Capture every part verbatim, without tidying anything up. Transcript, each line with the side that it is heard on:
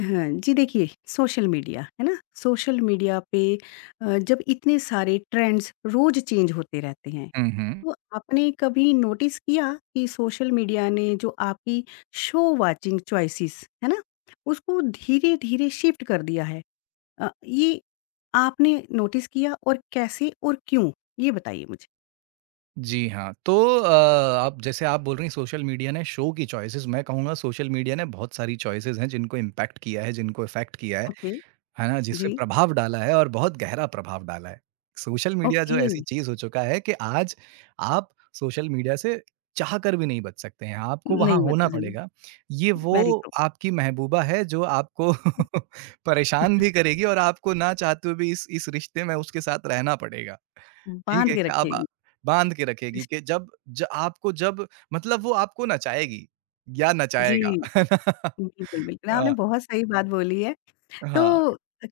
left: हाँ, जी देखिए social media, है ना? सोशल मीडिया पे अ, जब इतने सारे ट्रेंड्स रोज़ चेंज होते रहते हैं,
right: हुँ, हुँ।
left: तो आपने कभी नोटिस किया कि सोशल मीडिया ने जो आपकी शो वाचिंग चॉइसेस है ना? उसको धीरे-धीरे शिफ्ट कर दिया है। अ, ये आपने नोटिस किया और कैसे और क्यों? ये बताइए मुझे।
right: जी हाँ, तो अ, आप जैसे आप बोल रही हैं, सोशल मीडिया ने शो की चॉइसेस, मैं कहूँगा सोशल मीडिया ने बहुत सारी चॉइसेस हैं जिनको इम्पैक्ट किया है, जिनको इफ़ेक्ट किया है,
left: ओके,
right: है ना? जिस पे
left: जी,
right: प्रभाव डाला है और बहुत गहरा प्रभाव डाला है। सोशल मीडिया
left: ओके,
right: जो ऐसी चीज़ हो चुका है कि आज आप सोशल मीडिया से चाहकर भी नहीं बच सकते हैं, आपको वहाँ
left: नहीं
right: होना
left: बदलना,
right: पड़ेगा। ये
left: वेरी
right: वो
left: गुड,
right: आपकी महबूबा है जो आपको परेशान भी करेगी और आपको ना चाहते हुए भी इस इस रिश्ते में उसके साथ रहना पड़ेगा। ठीक
left: बाँध
right: है,
left: के
right: क्या आप अ,
left: रखेगी।
right: बाँध के रखेगी कि जब ज आपको जब मतलब वो आपको नचाएगी या
left: जी।
right: नचाएगा। है ना?
left: बिल्कुल, बिल्कुल, आपने
right: हाँ,
left: बहुत सही बात बोली है। तो
right: हाँ।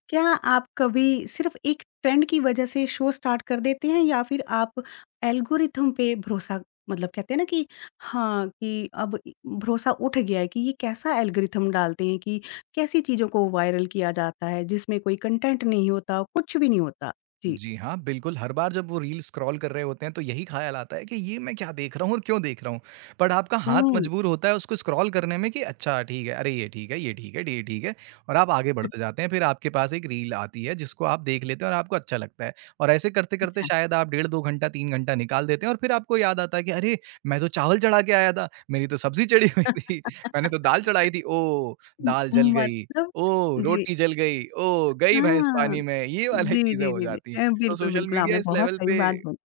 left: क्या आप कभी सिर्फ़ एक ट्रेंड की वजह से शो स्टार्ट कर देते हैं या फिर आप एल्गोरिथम पे भरोसा मतलब कहते हैं ना कि हाँ, कि अब इ भरोसा उठ गया है कि ये कैसा एल्गोरिथम डालते हैं कि कैसी चीज़ों को वायरल किया जाता है, जिसमें कोई कंटेंट नहीं होता, कुछ भी नहीं होता? जी।
right: जी हाँ, बिल्कुल, हर बार जब वो रील स्क्रॉल कर रहे होते हैं तो यही ख़्याल आता है कि ये मैं क्या देख रहा हूँ और क्यों देख रहा हूँ? बट आपका हाथ
left: हुँ,
right: मजबूर होता है उसको स्क्रॉल करने में कि अच्छा ठीक है, अरे ये ठीक है, ये ठीक है, ये ठीक है और आप आगे बढ़ते जाते हैं। फिर आपके पास एक रील आती है जिसको आप देख लेते हैं और आपको अच्छा लगता है और ऐसे करते-करते
left: अच्छा।
right: शायद आप डेढ़ दो घंटा, तीन घंटा निकाल देते हैं और फिर आपको याद आता है कि अरे! मैं तो चावल चढ़ा के आया था, मेरी तो सब्ज़ी चढ़ी हुई थी, मैंने तो दाल चढ़ाई थी, ओह!
left: उम,
right: दाल जल गई,
left: मतलब
right: ओह!
left: जी,
right: रोटी जल गई, ओह! गई भैंस
left: हाँ।
right: पानी में, ये वाली
left: जी,
right: चीज़ें
left: जी,
right: हो
left: जी, जी।
right: जाती हैं।
left: अ,
right: तो
left: बिल्कुल,
right: सोशल
left: बिल्कुल,
right: मीडिया
left: आपने
right: इस
left: बहुत
right: लेवल
left: सही
right: पे
left: बात बोली।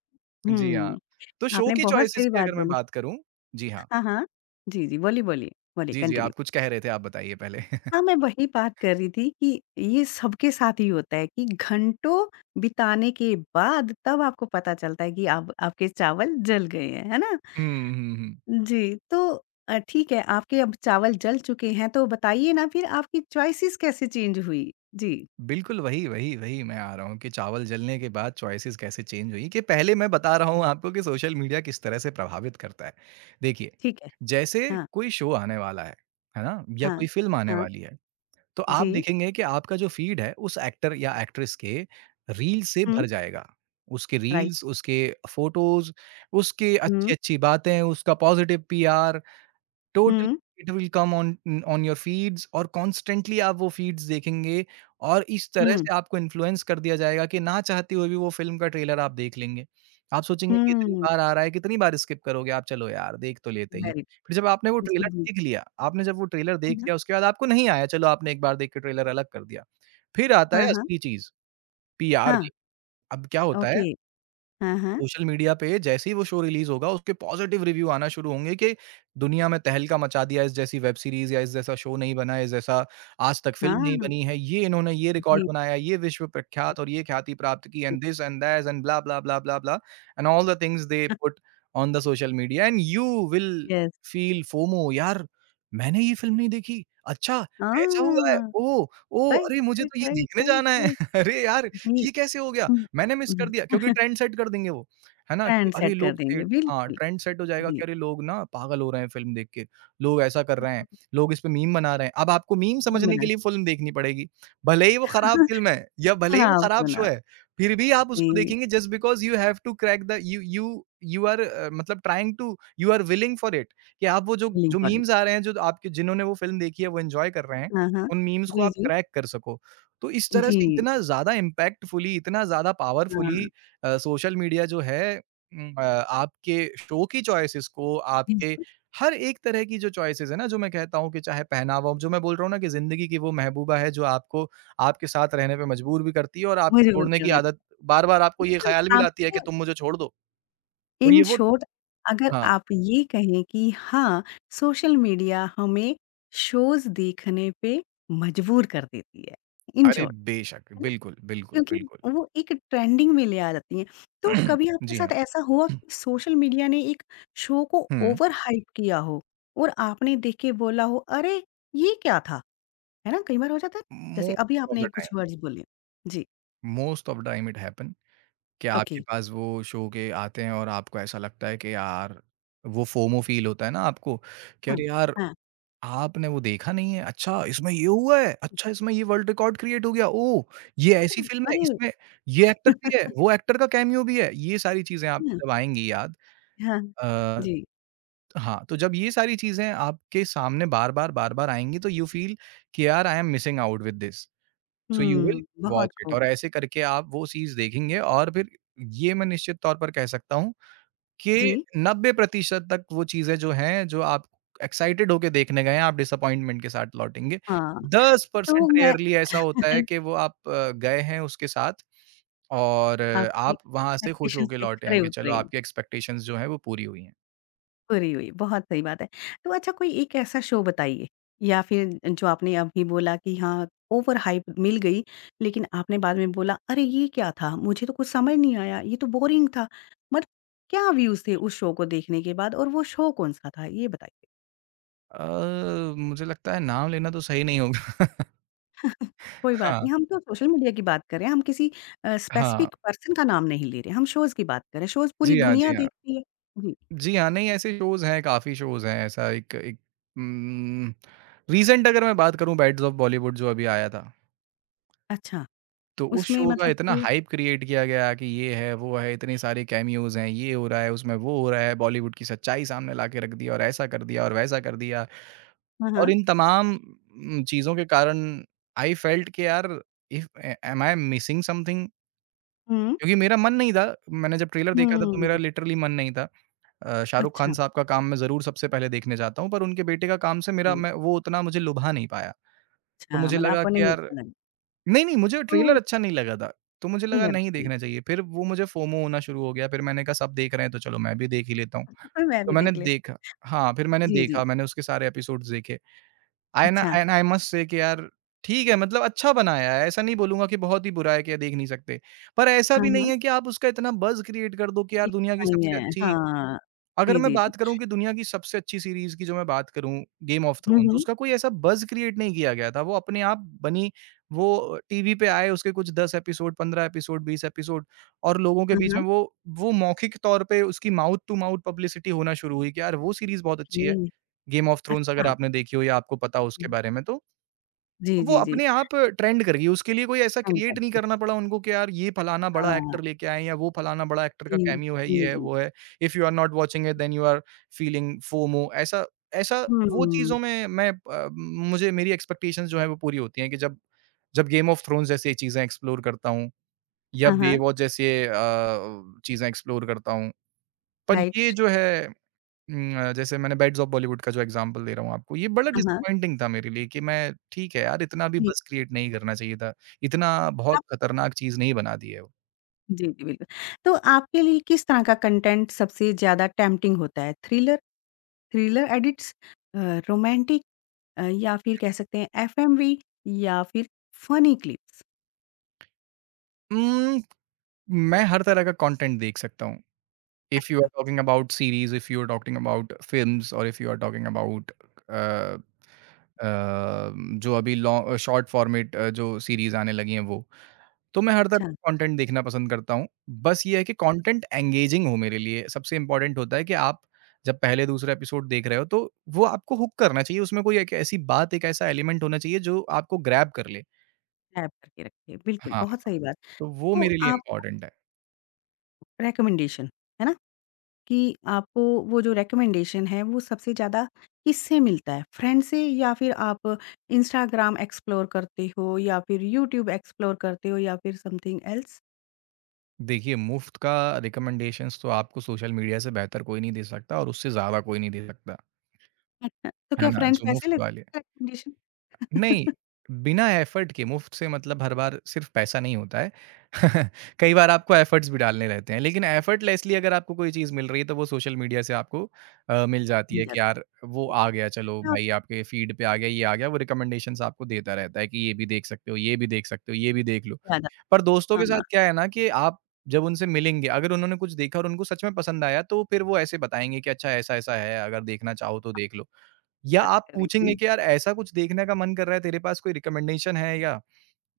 right: जी हाँ।
left: हुँ,
right: तो शो
left: आपने
right: की
left: बहुत
right: चॉइसेस
left: सही
right: की
left: बात
right: अगर मैं
left: बोली।
right: बात करूँ जी हाँ।
left: हाँ, हाँ। जी, जी, बोलिए, बोलिए, बोलिए
right: जी, जी,
left: कंटिन्यू।
right: आप कुछ कह रहे थे, आप बताइए पहले?
left: हाँ, मैं वही बात कर रही थी कि ये सबके साथ ही होता है कि घंटों बिताने के बाद तब आपको पता चलता है कि अब आपके चावल जल गए हैं, है ना?
right: हुँ, हुँ, हुँ।
left: जी, तो अ, ठीक है, आपके अब चावल जल चुके हैं तो बताइए ना फिर आपकी चॉइसेस कैसे चेंज हुई? जी,
right: बिल्कुल वही, वही, वही मैं आ रहा हूँ कि चावल जलने के बाद चॉइसेस कैसे चेंज हुई कि पहले मैं बता रहा हूँ आपको कि सोशल मीडिया किस तरह से प्रभावित करता है। देखिए,
left: ठीक है।
right: जैसे
left: हाँ,
right: कोई शो आने वाला है, है ना? या कोई
left: हाँ,
right: फ़िल्म आने
left: हाँ,
right: वाली है। तो आप
left: जी,
right: देखेंगे कि आपका जो फीड है उस एक्टर या एक्ट्रेस के रील से
left: हुँ,
right: भर जाएगा। उसके
left: राइट,
right: रील्स, उसके फ़ोटोज़, उसके
left: हुँ,
right: अच्छी-अच्छी बातें, उसका positive PR totally
left: hmm,
right: it will come on on your feeds और कॉन्स्टेंटली आप वो फीड्स देखेंगे और इस तरह
left: हुँ,
right: से आपको इन्फ्लुएंस कर दिया जाएगा कि ना चाहते हुए भी वो फ़िल्म का ट्रेलर आप देख लेंगे। आप सोचेंगे कि इतनी
left: हुँ,
right: बार आ रहा है, कितनी बार स्किप करोगे आप, चलो यार देख तो लेते ही हैं।
left: वेरी
right: फिर जब आपने वो
left: गुड। जी,
right: ट्रेलर
left: जी।
right: देख लिया, आपने जब वो ट्रेलर
left: हाँ,
right: देख
left: हाँ।
right: लिया उसके बाद आपको नहीं आया, चलो आपने एक बार देख के ट्रेलर अलग कर दिया। फिर आता
left: हाँ,
right: है
left: हाँ।
right: असली चीज़, पीआर
left: हाँ,
right: की। अब क्या होता है
left: ओके। हाँ, हाँ।
right: सोशल मीडिया पे जैसे ही वो शो रिलीज़ होगा, उसके पॉज़िटिव रिव्यू आना शुरू होंगे कि दुनिया में तहलका मचा दिया, इस जैसी वेब सीरीज़ या इस जैसा शो नहीं बना, इस जैसा आज तक फ़िल्म नहीं
left: हाँ,
right: बनी है, ये इन्होंने ये रिकॉर्ड
left: जी,
right: बनाया, ये विश्व प्रख्यात और ये ख्याति प्राप्त की
left: जी।
right: And this and that and blah, blah, blah, blah, blah and all the things they put on the social media and you will
left: yes.
right: Feel FOMO यार, मैंने ये फ़िल्म नहीं देखी, अच्छा ऐसा हुआ है,
left: हाँ,
right: ओह! ओह!
left: राइट,
right: अरे मुझे
left: राइट,
right: तो ये
left: राइट,
right: देखने
left: राइट,
right: जाना है,
left: राइट।
right: अरे यार,
left: जी।
right: ये कैसे हो गया?
left: हुँ,
right: मैंने मिस कर दिया
left: हुँ।
right: क्योंकि ट्रेंड सेट कर देंगे वो। है ना? कि
left: ट्रेंड
right: अरे
left: सेट कर
right: लोग थे
left: देंगे,
right: हाँ,
left: बिल्कुल।
right: ट्रेंड सेट हो जाएगा
left: जी।
right: कि अरे लोग ना पागल हो रहे हैं फ़िल्म देख के, लोग ऐसा कर रहे हैं, लोग इस पे मीम बना रहे हैं। अब आपको मीम
left: तीन
right: समझने के
left: मिनट
right: लिए फ़िल्म देखनी पड़ेगी। भले ही वो खराब फ़िल्म है या भले ही वो
left: खराब
right: खराब
left: क्यों ना?
right: शो है, फिर भी आप उसको
left: जी,
right: देखेंगे just because you have to crack the you you you are uh, मतलब trying to you are willing for it कि आप वो जो
left: बिलिंग
right: जो
left: फॉर इट।
right: मीम्स आ रहे हैं, जो आपके जिन्होंने वो फ़िल्म देखी है, वो एन्जॉय कर रहे हैं,
left: हाँ, हाँ।
right: उन मीम्स को
left: जी,
right: आप
left: जी।
right: क्रैक कर सको। तो इस तरह से
left: जी,
right: इतना ज़्यादा इम्पैक्टफुली, इतना ज़्यादा
left: हाँ,
right: पावरफुली अ, सोशल मीडिया जो है उम, अ, आपके शो की चॉइसेस को, आपके
left: बिल्कुल।
right: हर एक तरह की जो चॉइसेस है ना, जो मैं कहता हूँ कि चाहे पहनावा हो, जो मैं बोल रहा हूँ ना कि ज़िंदगी की वो महबूबा है जो आपको आपके साथ रहने पे मजबूर भी करती है और आपको
left: मजबूर कर
right: छोड़ने की
left: देते हैं।
right: आदत बार-बार आपको ये
left: मतलब
right: ख़्याल भी लाती है
left: आपके
right: कि तुम मुझे छोड़ दो। तो ये
left: इन
right: वो
left: शॉर्ट अगर
right: हाँ,
left: आप ये कहें कि हाँ, सोशल मीडिया हमें शोज़ देखने पे मजबूर कर देती है, इन
right: अरे
left: शॉर्ट,
right: बेशक!
left: है ना?
right: बिल्कुल, बिल्कुल,
left: क्योंकि
right: बिल्कुल।
left: वो एक ट्रेंडिंग में ले आ जाती हैं। तो कभी आपके
right: जी
left: साथ
right: हाँ।
left: ऐसा हुआ कि सोशल मीडिया ने एक शो को
right: हुँ,
left: ओवर हाइप किया हो और आपने देख के बोला हो, "अरे! ये क्या था?" है ना? कई बार हो जाता है। जैसे
right: मोस्ट
left: अभी
right: ऑफ द
left: आपने कुछ
right: टाइम
left: वर्ड्स बोले। जी,
right: most of the time it happen क्या
left: ओके,
right: आपके पास वो शो के आते हैं और आपको ऐसा लगता है कि यार वो फोमो फ़ील होता है ना आपको कि
left: हाँ,
right: अरे यार!
left: हाँ,
right: आपने वो देखा नहीं है, अच्छा इसमें ये हुआ है, अच्छा इसमें ये वर्ल्ड रिकॉर्ड क्रिएट हो गया, ओह! ये ऐसी
left: हाँ,
right: फ़िल्म है,
left: अरे!
right: इसमें ये एक्टर भी है, वो एक्टर का कैमियो भी है, ये सारी चीज़ें
left: हुँ,
right: आपको जब आएँगी याद
left: हाँ,
right: अ,
left: जी।
right: हाँ, तो जब ये सारी चीज़ें आपके सामने बार-बार, बार-बार आएँगी तो यू फ़ील कि यार I am missing out with this. So you will
left: हुँ, बहुत
right: वॉच इट
left: खूब।
right: और ऐसे करके आप वो चीज़ देखेंगे और फिर ये मैं निश्चित तौर पर कह सकता हूँ कि
left: जी,
right: नब्बे प्रतिशत तक वो चीज़ें जो हैं, जो आप एक्साइटेड होके देखने गए हैं, आप डिसअपॉइंटमेंट के साथ लौटेंगे।
left: हाँ, तो
right: दस परसेंट
left: मैं
right: रेयरली ऐसा होता है कि वो आप अ, गए हैं उसके साथ और अ,
left: आपकी
right: आप वहाँ से खुश
left: एक्सपेक्टेशंस
right: होके
left: पे
right: लौटे हैं
left: खरे
right: कि चलो
left: उतरे हो,
right: आपकी एक्सपेक्टेशंस जो हैं वो पूरी हुई हैं।
left: पूरी हुई, बहुत सही बात है। तो अच्छा कोई एक ऐसा शो बताइए या फिर जो आपने अभी बोला कि हाँ, ओवर हाइप मिल गई, लेकिन आपने बाद में बोला, "अरे! ये क्या था? मुझे तो कुछ समझ नहीं आया, ये तो बोरिंग था।" मतलब क्या व्यूज़ थे उस शो को देखने के बाद और वो शो कौन-सा था? ये बताइए।
right: अ, मुझे लगता है नाम लेना तो सही नहीं होगा।
left: कोई बात
right: हाँ,
left: नहीं, हम तो सोशल मीडिया की बात कर रहे हैं, हम किसी अ,
right: हाँ।
left: स्पेसिफिक पर्सन का नाम नहीं ले रहे, हम शोज़ की बात कर रहे हैं, शोज़ पूरी
right: जी हाँ, जी
left: दुनिया
right: हाँ।
left: देखती है। जी,
right: जी हाँ, नहीं ऐसे शोज़ हैं, काफ़ी शोज़ हैं ऐसा एक एक उम, रीसेंट अगर मैं बात करूँ बैड्स ऑफ बॉलीवुड जो अभी आया था,
left: अच्छा,
right: तो उस
left: उसमें
right: शो का
left: मतलब
right: इतना
left: ये
right: हाइप क्रिएट किया गया कि ये है, वो है, इतने सारे कैमियोज़ हैं, ये हो रहा है, उसमें वो हो रहा है, बॉलीवुड की सच्चाई सामने ला के रख दिया और ऐसा कर दिया और वैसा कर दिया।
left: हाँ,
right: और
left: हाँ।
right: इन तमाम उम, चीज़ों के कारण आई फेल्ट कि यार if a am I missing something?
left: हुँ,
right: क्योंकि मेरा मन नहीं था, मैंने जब ट्रेलर देखा था तो मेरा
left: हुँ,
right: लिटरली मन नहीं था। अ, शाहरुख खान
left: अच्छा,
right: साहब का काम मैं ज़रूर सबसे पहले देखने जाता हूँ, पर उनके बेटे का काम से मेरा
left: ये
right: मैं वो उतना मुझे लुभा नहीं पाया। तो
left: अच्छा,
right: मुझे
left: मतलब
right: लगा
left: आपको
right: कि
left: नहीं
right: यार
left: अच्छा लगा,
right: नहीं, नहीं मुझे ट्रेलर
left: तो
right: अच्छा नहीं लगा था। तो मुझे
left: नहीं
right: लगा नहीं
left: अच्छा नहीं
right: देखना चाहिए। फिर वो मुझे फोमो होना शुरू हो गया, फिर मैंने कहा सब देख रहे हैं तो चलो मैं भी देख ही लेता हूँ।
left: मैं
right: तो
left: भी
right: मैंने
left: देख लेती
right: देखा हाँ, फिर मैंने
left: जी, जी,
right: देखा, मैंने उसके सारे एपिसोड्स देखे। एंड
left: अच्छा,
right: and I I must say कि यार ठीक है मतलब अच्छा बनाया है, ऐसा नहीं बोलूँगा कि बहुत ही बुरा है कि यार देख नहीं सकते। पर ऐसा
left: हाँ,
right: भी नहीं
left: हाँ,
right: है कि आप उसका इतना बज़ क्रिएट कर दो कि यार
left: ये
right: दुनिया की
left: नहीं
right: सबसे
left: है,
right: अच्छी
left: हाँ,
right: अगर
left: जी,
right: मैं
left: जी, जी,
right: बात करूँ कि दुनिया की सबसे अच्छी सीरीज़ की जो मैं बात करूँ, गेम ऑफ
left: हुँ,
right: थ्रोन्स,
left: हुँ,
right: उसका कोई ऐसा बज़ क्रिएट नहीं किया गया था, वो अपने आप बनी, वो टीवी पे आए उसके कुछ दस एपिसोड, पंद्रह एपिसोड, बीस एपिसोड और लोगों के
left: हाँ,
right: बीच में
left: हाँ,
right: वो वो मौखिक तौर पे उसकी माउथ टू माउथ पब्लिसिटी होना शुरू हुई कि यार वो सीरीज़ बहुत अच्छी
left: ये
right: है, गेम ऑफ थ्रोन्स
left: अच्छा,
right: अगर आपने देखी हो या आपको पता हो उसके बारे में तो।
left: जी,
right: तो वो
left: जी, जी,
right: अपने आप ट्रेंड कर गई, उसके लिए कोई ऐसा
left: हैंग
right: क्रिएट नहीं
left: करती
right: करना पड़ा उनको कि यार ये फलाना बड़ा
left: हाँ,
right: एक्टर लेके आए हैं या वो फलाना बड़ा एक्टर का
left: जी,
right: कैमियो है, ये
left: जी,
right: है,
left: जी,
right: वो है। If you are not watching it then you are feeling FOMO ऐसा ऐसा वो
left: हुँ,
right: चीज़ों में मैं अ, मुझे मेरी एक्सपेक्टेशंस जो हैं वो पूरी होती हैं कि जब जब गेम ऑफ थ्रोन्स जैसी चीज़ें एक्सप्लोर करता हूँ या
left: हाँ, हाँ,
right: बेवॉच जैसे अ, चीज़ें एक्सप्लोर करता हूँ। पर ये
left: राइट।
right: जो है उम, जैसे मैंने बेड्स ऑफ बॉलीवुड का जो एग्ज़ाम्पल दे रहा हूँ आपको, ये बड़ा
left: हाँ, हाँ।
right: डिसअपॉइंटिंग था मेरे लिए कि मैं ठीक है यार, इतना भी
left: जी,
right: बज़ क्रिएट नहीं करना चाहिए था। इतना बहुत
left: आप
right: खतरनाक चीज़ नहीं बना दी है वो।
left: जी, जी, बिल्कुल। तो आपके लिए किस तरह का कंटेंट सबसे ज़्यादा टेम्प्टिंग होता है? Thriller thriller edits uh, romantic uh, या फिर कह सकते हैं एफएमवी या फिर फनी क्लिप्स?
right: उम, मैं हर तरह का कंटेंट देख सकता हूँ। इफ यू आर
left: अच्छा,
right: talking about series, if you are talking about films और if you are talking about uh uh, जो अभी लॉ शॉर्ट फॉर्मेट अ, जो सीरीज़ आने लगी हैं वो। तो मैं हर तरह
left: अच्छा,
right: का कंटेंट देखना पसंद करता हूँ। बस ये है कि कंटेंट एंगेजिंग हो मेरे लिए, सबसे इम्पोर्टेंट होता है कि आप जब पहले-दूसरा एपिसोड देख रहे हो तो वो आपको हुक करना चाहिए, उसमें कोई एक ऐसी बात, एक ऐसा एलिमेंट होना चाहिए जो आपको ग्रैब कर ले।
left: टैब करके रखिए। बिल्कुल,
right: हाँ।
left: बहुत सही बात।
right: तो वो
left: तो
right: मेरे लिए
left: आप
right: इम्पोर्टेंट है।
left: रिकमेंडेशन, है ना? कि आपको वो जो रिकमेंडेशन है, वो सबसे ज़्यादा किससे मिलता है? फ्रेंड से या फिर आप इंस्टाग्राम एक्सप्लोर करते हो या फिर यूट्यूब एक्सप्लोर करते हो या फिर समथिंग एल्स?
right: देखिए मुफ्त का रिकमेंडेशंस तो आपको सोशल मीडिया से बेहतर कोई नहीं दे सकता और उससे ज़्यादा कोई नहीं दे सकता,
left: अच्छा, तो
right: है
left: क्या
right: ना?
left: फ्रेंड्स
right: जो
left: पैसे
right: मुफ्त वाले
left: लेते हैं रिकमेंडेशन?
right: नहीं, बिना एफर्ट के मुफ्त से मतलब हर बार सिर्फ़ पैसा नहीं होता है। कई बार आपको एफर्ट्स भी डालने रहते हैं, लेकिन एफर्टलेसली अगर आपको कोई चीज़ मिल रही है, तो वो सोशल मीडिया से आपको अ, मिल जाती
left: मिल
right: है कि
left: जाती
right: यार वो
left: है।
right: आ गया, चलो
left: क्या होता
right: भाई आपके फ़ीड पे आ गया, ये आ गया, वो रिकमेंडेशंस आपको देता रहता है कि ये भी देख सकते हो, ये भी देख सकते हो, ये भी देख लो।
left: है ज़्यादा
right: पर दोस्तों के साथ
left: हाँ,
right: क्या है ना कि आप जब उनसे मिलेंगे, अगर उन्होंने कुछ देखा और उनको सच में पसंद आया, तो फिर वो ऐसे बताएँगे कि अच्छा ऐसा-ऐसा है, अगर देखना चाहो तो देख लो। या
left: बात
right: आप
left: कर रही
right: पूछेंगे
left: थी।
right: कि यार ऐसा कुछ देखने का मन कर रहा है, तेरे पास कोई रिकमेंडेशन है या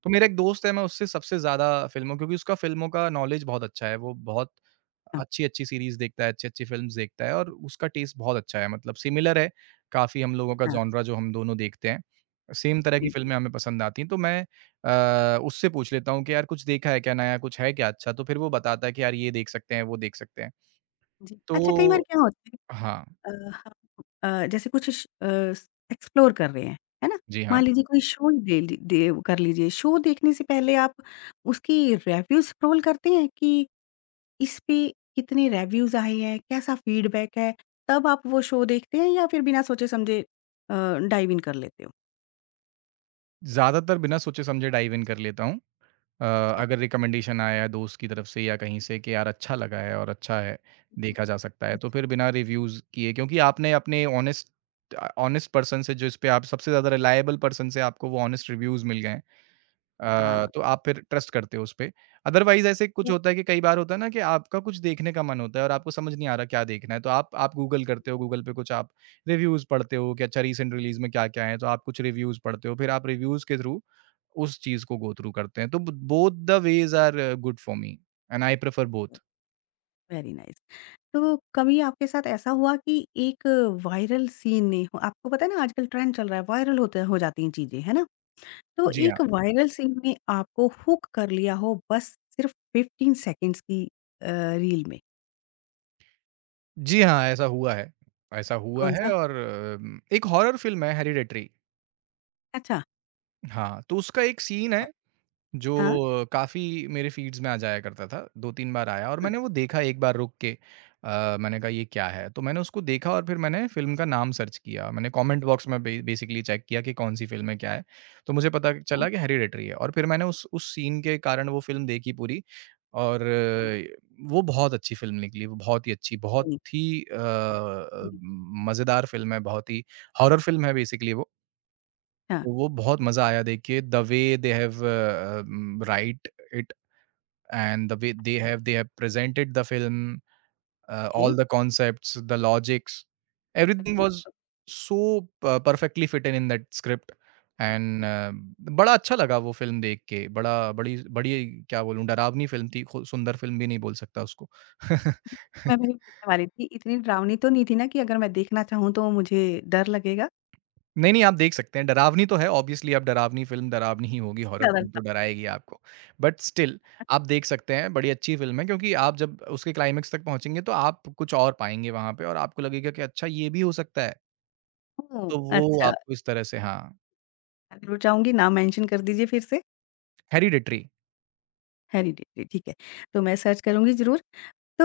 right: तो मेरा एक दोस्त है मैं उससे सबसे ज़्यादा फ़िल्मों क्योंकि उसका फ़िल्मों का नॉलेज बहुत अच्छा है, वो बहुत
left: हाँ,
right: अच्छी-अच्छी सीरीज़ देखता है, अच्छी-अच्छी फ़िल्म्स देखता है और उसका टेस्ट बहुत अच्छा है मतलब सिमिलर है काफ़ी हम लोगों का
left: हाँ,
right: जॉनरा जो हम दोनों देखते हैं। सेम तरह की
left: जी, जी,
right: फ़िल्में हमें पसंद आती हैं तो मैं अ, उससे पूछ लेता हूँ कि यार कुछ देखा है क्या नया, कुछ है क्या अच्छा? तो फिर वो बताता है कि यार ये देख सकते हैं, वो देख सकते हैं।
left: जी। अच्छा कई बार
right: तो
left: क्या होता है
right: हाँ,
left: अ, हम अ, जैसे कुछ श अ, एक्सप्लोर कर रहे हैं, है ना?
right: जी हाँ।
left: मान लीजिए कोई शो ही दे ली दे कर लीजिए, शो देखने से पहले आप उसकी रिव्यू स्क्रॉल करते हैं कि इस पे कितने रिव्यूज़ आए हैं, कैसा फीडबैक है, तब आप वो शो देखते हैं या फिर बिना सोचे-समझे अ, डाइव इन कर लेते हो?
right: ज़्यादातर बिना सोचे समझे डाइव इन कर लेता हूँ। अ,
left: आप?
right: अगर रिकमेंडेशन आया है दोस्त की तरफ से या कहीं से कि यार अच्छा लगा है और अच्छा है, देखा जा सकता है, तो
left: अच्छा,
right: फिर बिना रिव्यूज़ किए क्योंकि आपने अपने ऑनेस्ट ऑनेस्ट पर्सन से जिस पे आप सबसे ज़्यादा रिलायबल पर्सन से आपको वो ऑनेस्ट रिव्यूज़ मिल गए हैं। अ,
left: हाँ।
right: तो आप फिर ट्रस्ट करते हो उसपे। अदरवाइज़ ऐसे कुछ
left: मतलब
right: होता है कि कई बार होता है ना कि आपका कुछ देखने का मन होता है और आपको समझ नहीं आ रहा क्या देखना है, तो आप आप गूगल करते हो, गूगल पे कुछ आप रिव्यूज़ पढ़ते हो कि अच्छा रीसेंट रिलीज़ में क्या-क्या है, तो आप कुछ रिव्यूज़ पढ़ते हो, फिर आप रिव्यूज़ के थ्रू उस चीज़ को गो थ्रू करते हैं। तो ब both the ways are good for me and I prefer both.
left: Very nice. तो कभी आपके साथ ऐसा हुआ कि एक वायरल सीन ने हो आपको पता है ना आजकल ट्रेंड चल रहा है, वायरल होते हो जाती हैं चीज़ें, है ना? तो
right: जी हाँ।
left: एक वायरल सीन ने आपको हुक कर लिया हो बस सिर्फ फ़िफ़्टीन सेकंड्स की अ, रील में,
right: जी हाँ, ऐसा हुआ है। ऐसा हुआ है
left: कौन-सा?
right: और अम, एक हॉरर फ़िल्म है हेरिडेटरी।
left: अच्छा।
right: हाँ, तो उसका एक सीन है
left: What? हाँ,
right: जो काफ़ी मेरे फ़ीड्स में आ जाया करता था, दो-तीन बार आया और
left: हाँ,
right: मैंने वो देखा एक बार रुक के। अ, मैंने कहा ये क्या है? तो मैंने उसको देखा और फिर मैंने फ़िल्म का नाम सर्च किया। मैंने कमेंट बॉक्स में बे बेसिकली चेक किया कि कौन-सी फ़िल्म है, क्या है? तो मुझे पता
left: हाँ,
right: चला कि हेरिडेटरी है और फिर मैंने उस उस सीन के कारण वो फ़िल्म देखी पूरी और
left: हुँ,
right: अ, वो बहुत अच्छी फ़िल्म निकली, वो बहुत ही अच्छी, बहुत
left: हुँ,
right: ही अ,
left: ओ
right: अ,
left: हुँ,
right: मज़ेदार फ़िल्म है, बहुत ही हॉरर फ़िल्म है बेसिकली वो।
left: हाँ।
right: तो वो बहुत
left: तो
right: मज़ा
left: कौन
right: आया देख के the way they have uh, um, write it and the way they
left: अच्छा,
right: have they have presented the film uh,
left: okay,
right: all the concepts, the logics, everything
left: जी,
right: वाज़
left: ओके,
right: सो प perfectly fitted in that script and
left: okay.
right: बड़ा अच्छा लगा वो film देख के, बड़ा बड़ी बड़ी क्या बोलूँ डरावनी फ़िल्म थी, खु सुंदर फ़िल्म भी नहीं बोल सकता उसको।
left: मैं वही पूछने वाली थी, इतनी डरावनी तो नहीं थी ना कि अगर मैं देखना चाहूँ तो मुझे डर लगेगा?
right: नहीं, नहीं, आप देख सकते हैं। डरावनी तो है ऑब्वियसली अब डरावनी फ़िल्म डरावनी ही होगी, हॉरर
left: ज़्यादा
right: फ़िल्म तो
left: डर
right: डराएगी आपको। बट स्टिल आप देख सकते हैं, बड़ी अच्छी फ़िल्म है क्योंकि आप जब उसके क्लाइमेक्स तक पहुँचेंगे तो आप कुछ और पाएँगे वहाँ पे और आपको लगेगा कि अच्छा ये भी हो सकता है।
left: ओह!
right: तो वो
left: अच्छा।
right: आपको इस तरह से हाँ,
left: ज़रूर चाहूँगी, नाम मेंशन कर दीजिए फिर से।
right: हेरिडिटरी।
left: हेरिडिटी ठीक है, तो मैं सर्च करूँगी ज़रूर। तो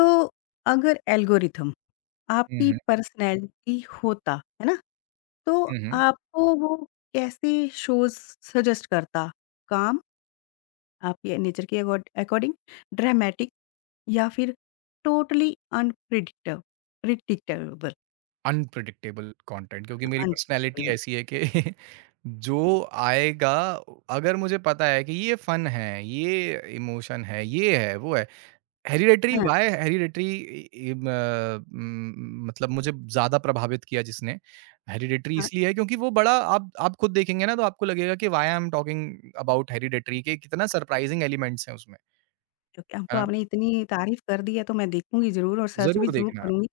left: अगर एल्गोरिथम
right: हुँ,
left: आपकी
right: हुँ।
left: पर्सनैलिटी होता, है ना? तो
right: हुँ, हुँ।
left: आपको वो कैसे शोज़ सजेस्ट करता? काम, आपके नेचर के अकॉर्ड अकॉर्डिंग, ड्रामेटिक या फिर totally unpredict predictable
right: unpredictable content क्योंकि मेरी पर्सनैलिटी
left: अनप्रिडिक्टेबल।
right: ऐसी है कि जो आएगा अगर मुझे पता है कि ये फन है, ये इमोशन है, ये है, वो है। हेरिडेटरी
left: हाँ,
right: व्हाय हेरिडेटरी इ इम अ, उम, मतलब मुझे ज़्यादा प्रभावित किया जिसने, हेरिडेटरी
left: हाँ,
right: इसलिए है क्योंकि वो बड़ा आप आप खुद देखेंगे ना तो आपको लगेगा कि why I am talking about Hereditary के कितना सरप्राइज़िंग एलिमेंट्स हैं उसमें,
left: ओके, अब तो
right: है ना?
left: आपने इतनी तारीफ़ कर दी है तो मैं देखूँगी ज़रूर और सर्च भी
right: ज़रूर
left: ज़रूर
right: देखना आप।
left: करूँगी।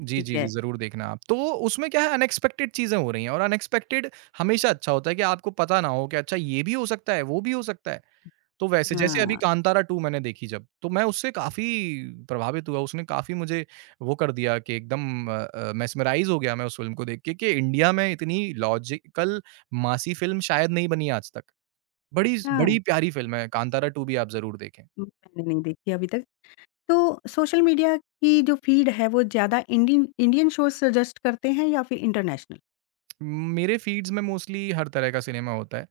right: जी,
left: ठीक
right: जी, जी,
left: है,
right: ज़रूर देखना आप। तो उसमें क्या है अनएक्सपेक्टेड चीज़ें हो रही हैं और अनएक्सपेक्टेड हमेशा अच्छा होता है कि आपको पता ना हो कि अच्छा ये भी हो सकता है, वो भी हो सकता है। तो वैसे जैसे अभी
left: हाँ।
right: कांतारा टू मैंने देखी जब, तो मैं उससे काफ़ी प्रभावित हुआ, उसने काफ़ी मुझे वो कर दिया कि एकदम अ अ, मेस्मराइज़ हो गया मैं उस फ़िल्म को देख के कि इंडिया में इतनी लॉजिकल मासी फ़िल्म शायद नहीं बनी आज तक। बड़ी स
left: हाँ,
right: बड़ी प्यारी फ़िल्म है, कांतारा टू भी आप ज़रूर देखें।
left: मैंने नहीं देखी अभी तक। तो सोशल मीडिया की जो फ़ीड है वो ज़्यादा इंडियन इंडियन शोज़ सजेस्ट करते हैं या फिर इंटरनेशनल?
right: मेरे फ़ीड्स में मोस्टली हर तरह का सिनेमा होता है,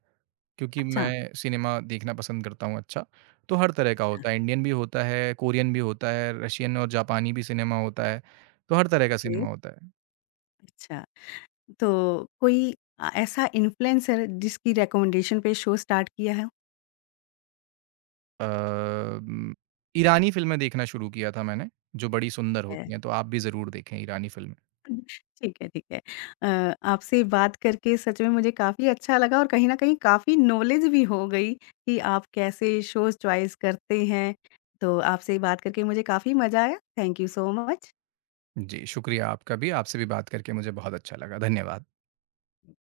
right: क्योंकि
left: अच्छा,
right: मैं सिनेमा देखना पसंद करता हूँ अच्छा, तो हर तरह का
left: अच्छा,
right: होता है, इंडियन भी होता है, कोरियन भी होता है, रशियन और जापानी भी सिनेमा होता है, तो हर तरह का
left: ओके,
right: सिनेमा होता है।
left: अच्छा। तो कोई अ, ऐसा इन्फ्लुएंसर जिसकी रिकमेंडेशन पे शो स्टार्ट किया है?
right: अम, ईरानी फ़िल्में देखना शुरू किया था मैंने, जो बड़ी सुंदर होती
left: है।
right: हैं, तो आप भी ज़रूर देखें ईरानी फ़िल्में।
left: ठीक है, ठीक है। अ, आपसे बात करके सच में मुझे काफ़ी अच्छा लगा और कहीं न कहीं काफ़ी नॉलेज भी हो गई कि आप कैसे शोज़ चॉइस करते हैं। तो आपसे बात करके मुझे काफ़ी मज़ा आया। Thank you so much.
right: जी, शुक्रिया आपका भी, आपसे भी बात करके मुझे बहुत अच्छा लगा। धन्यवाद।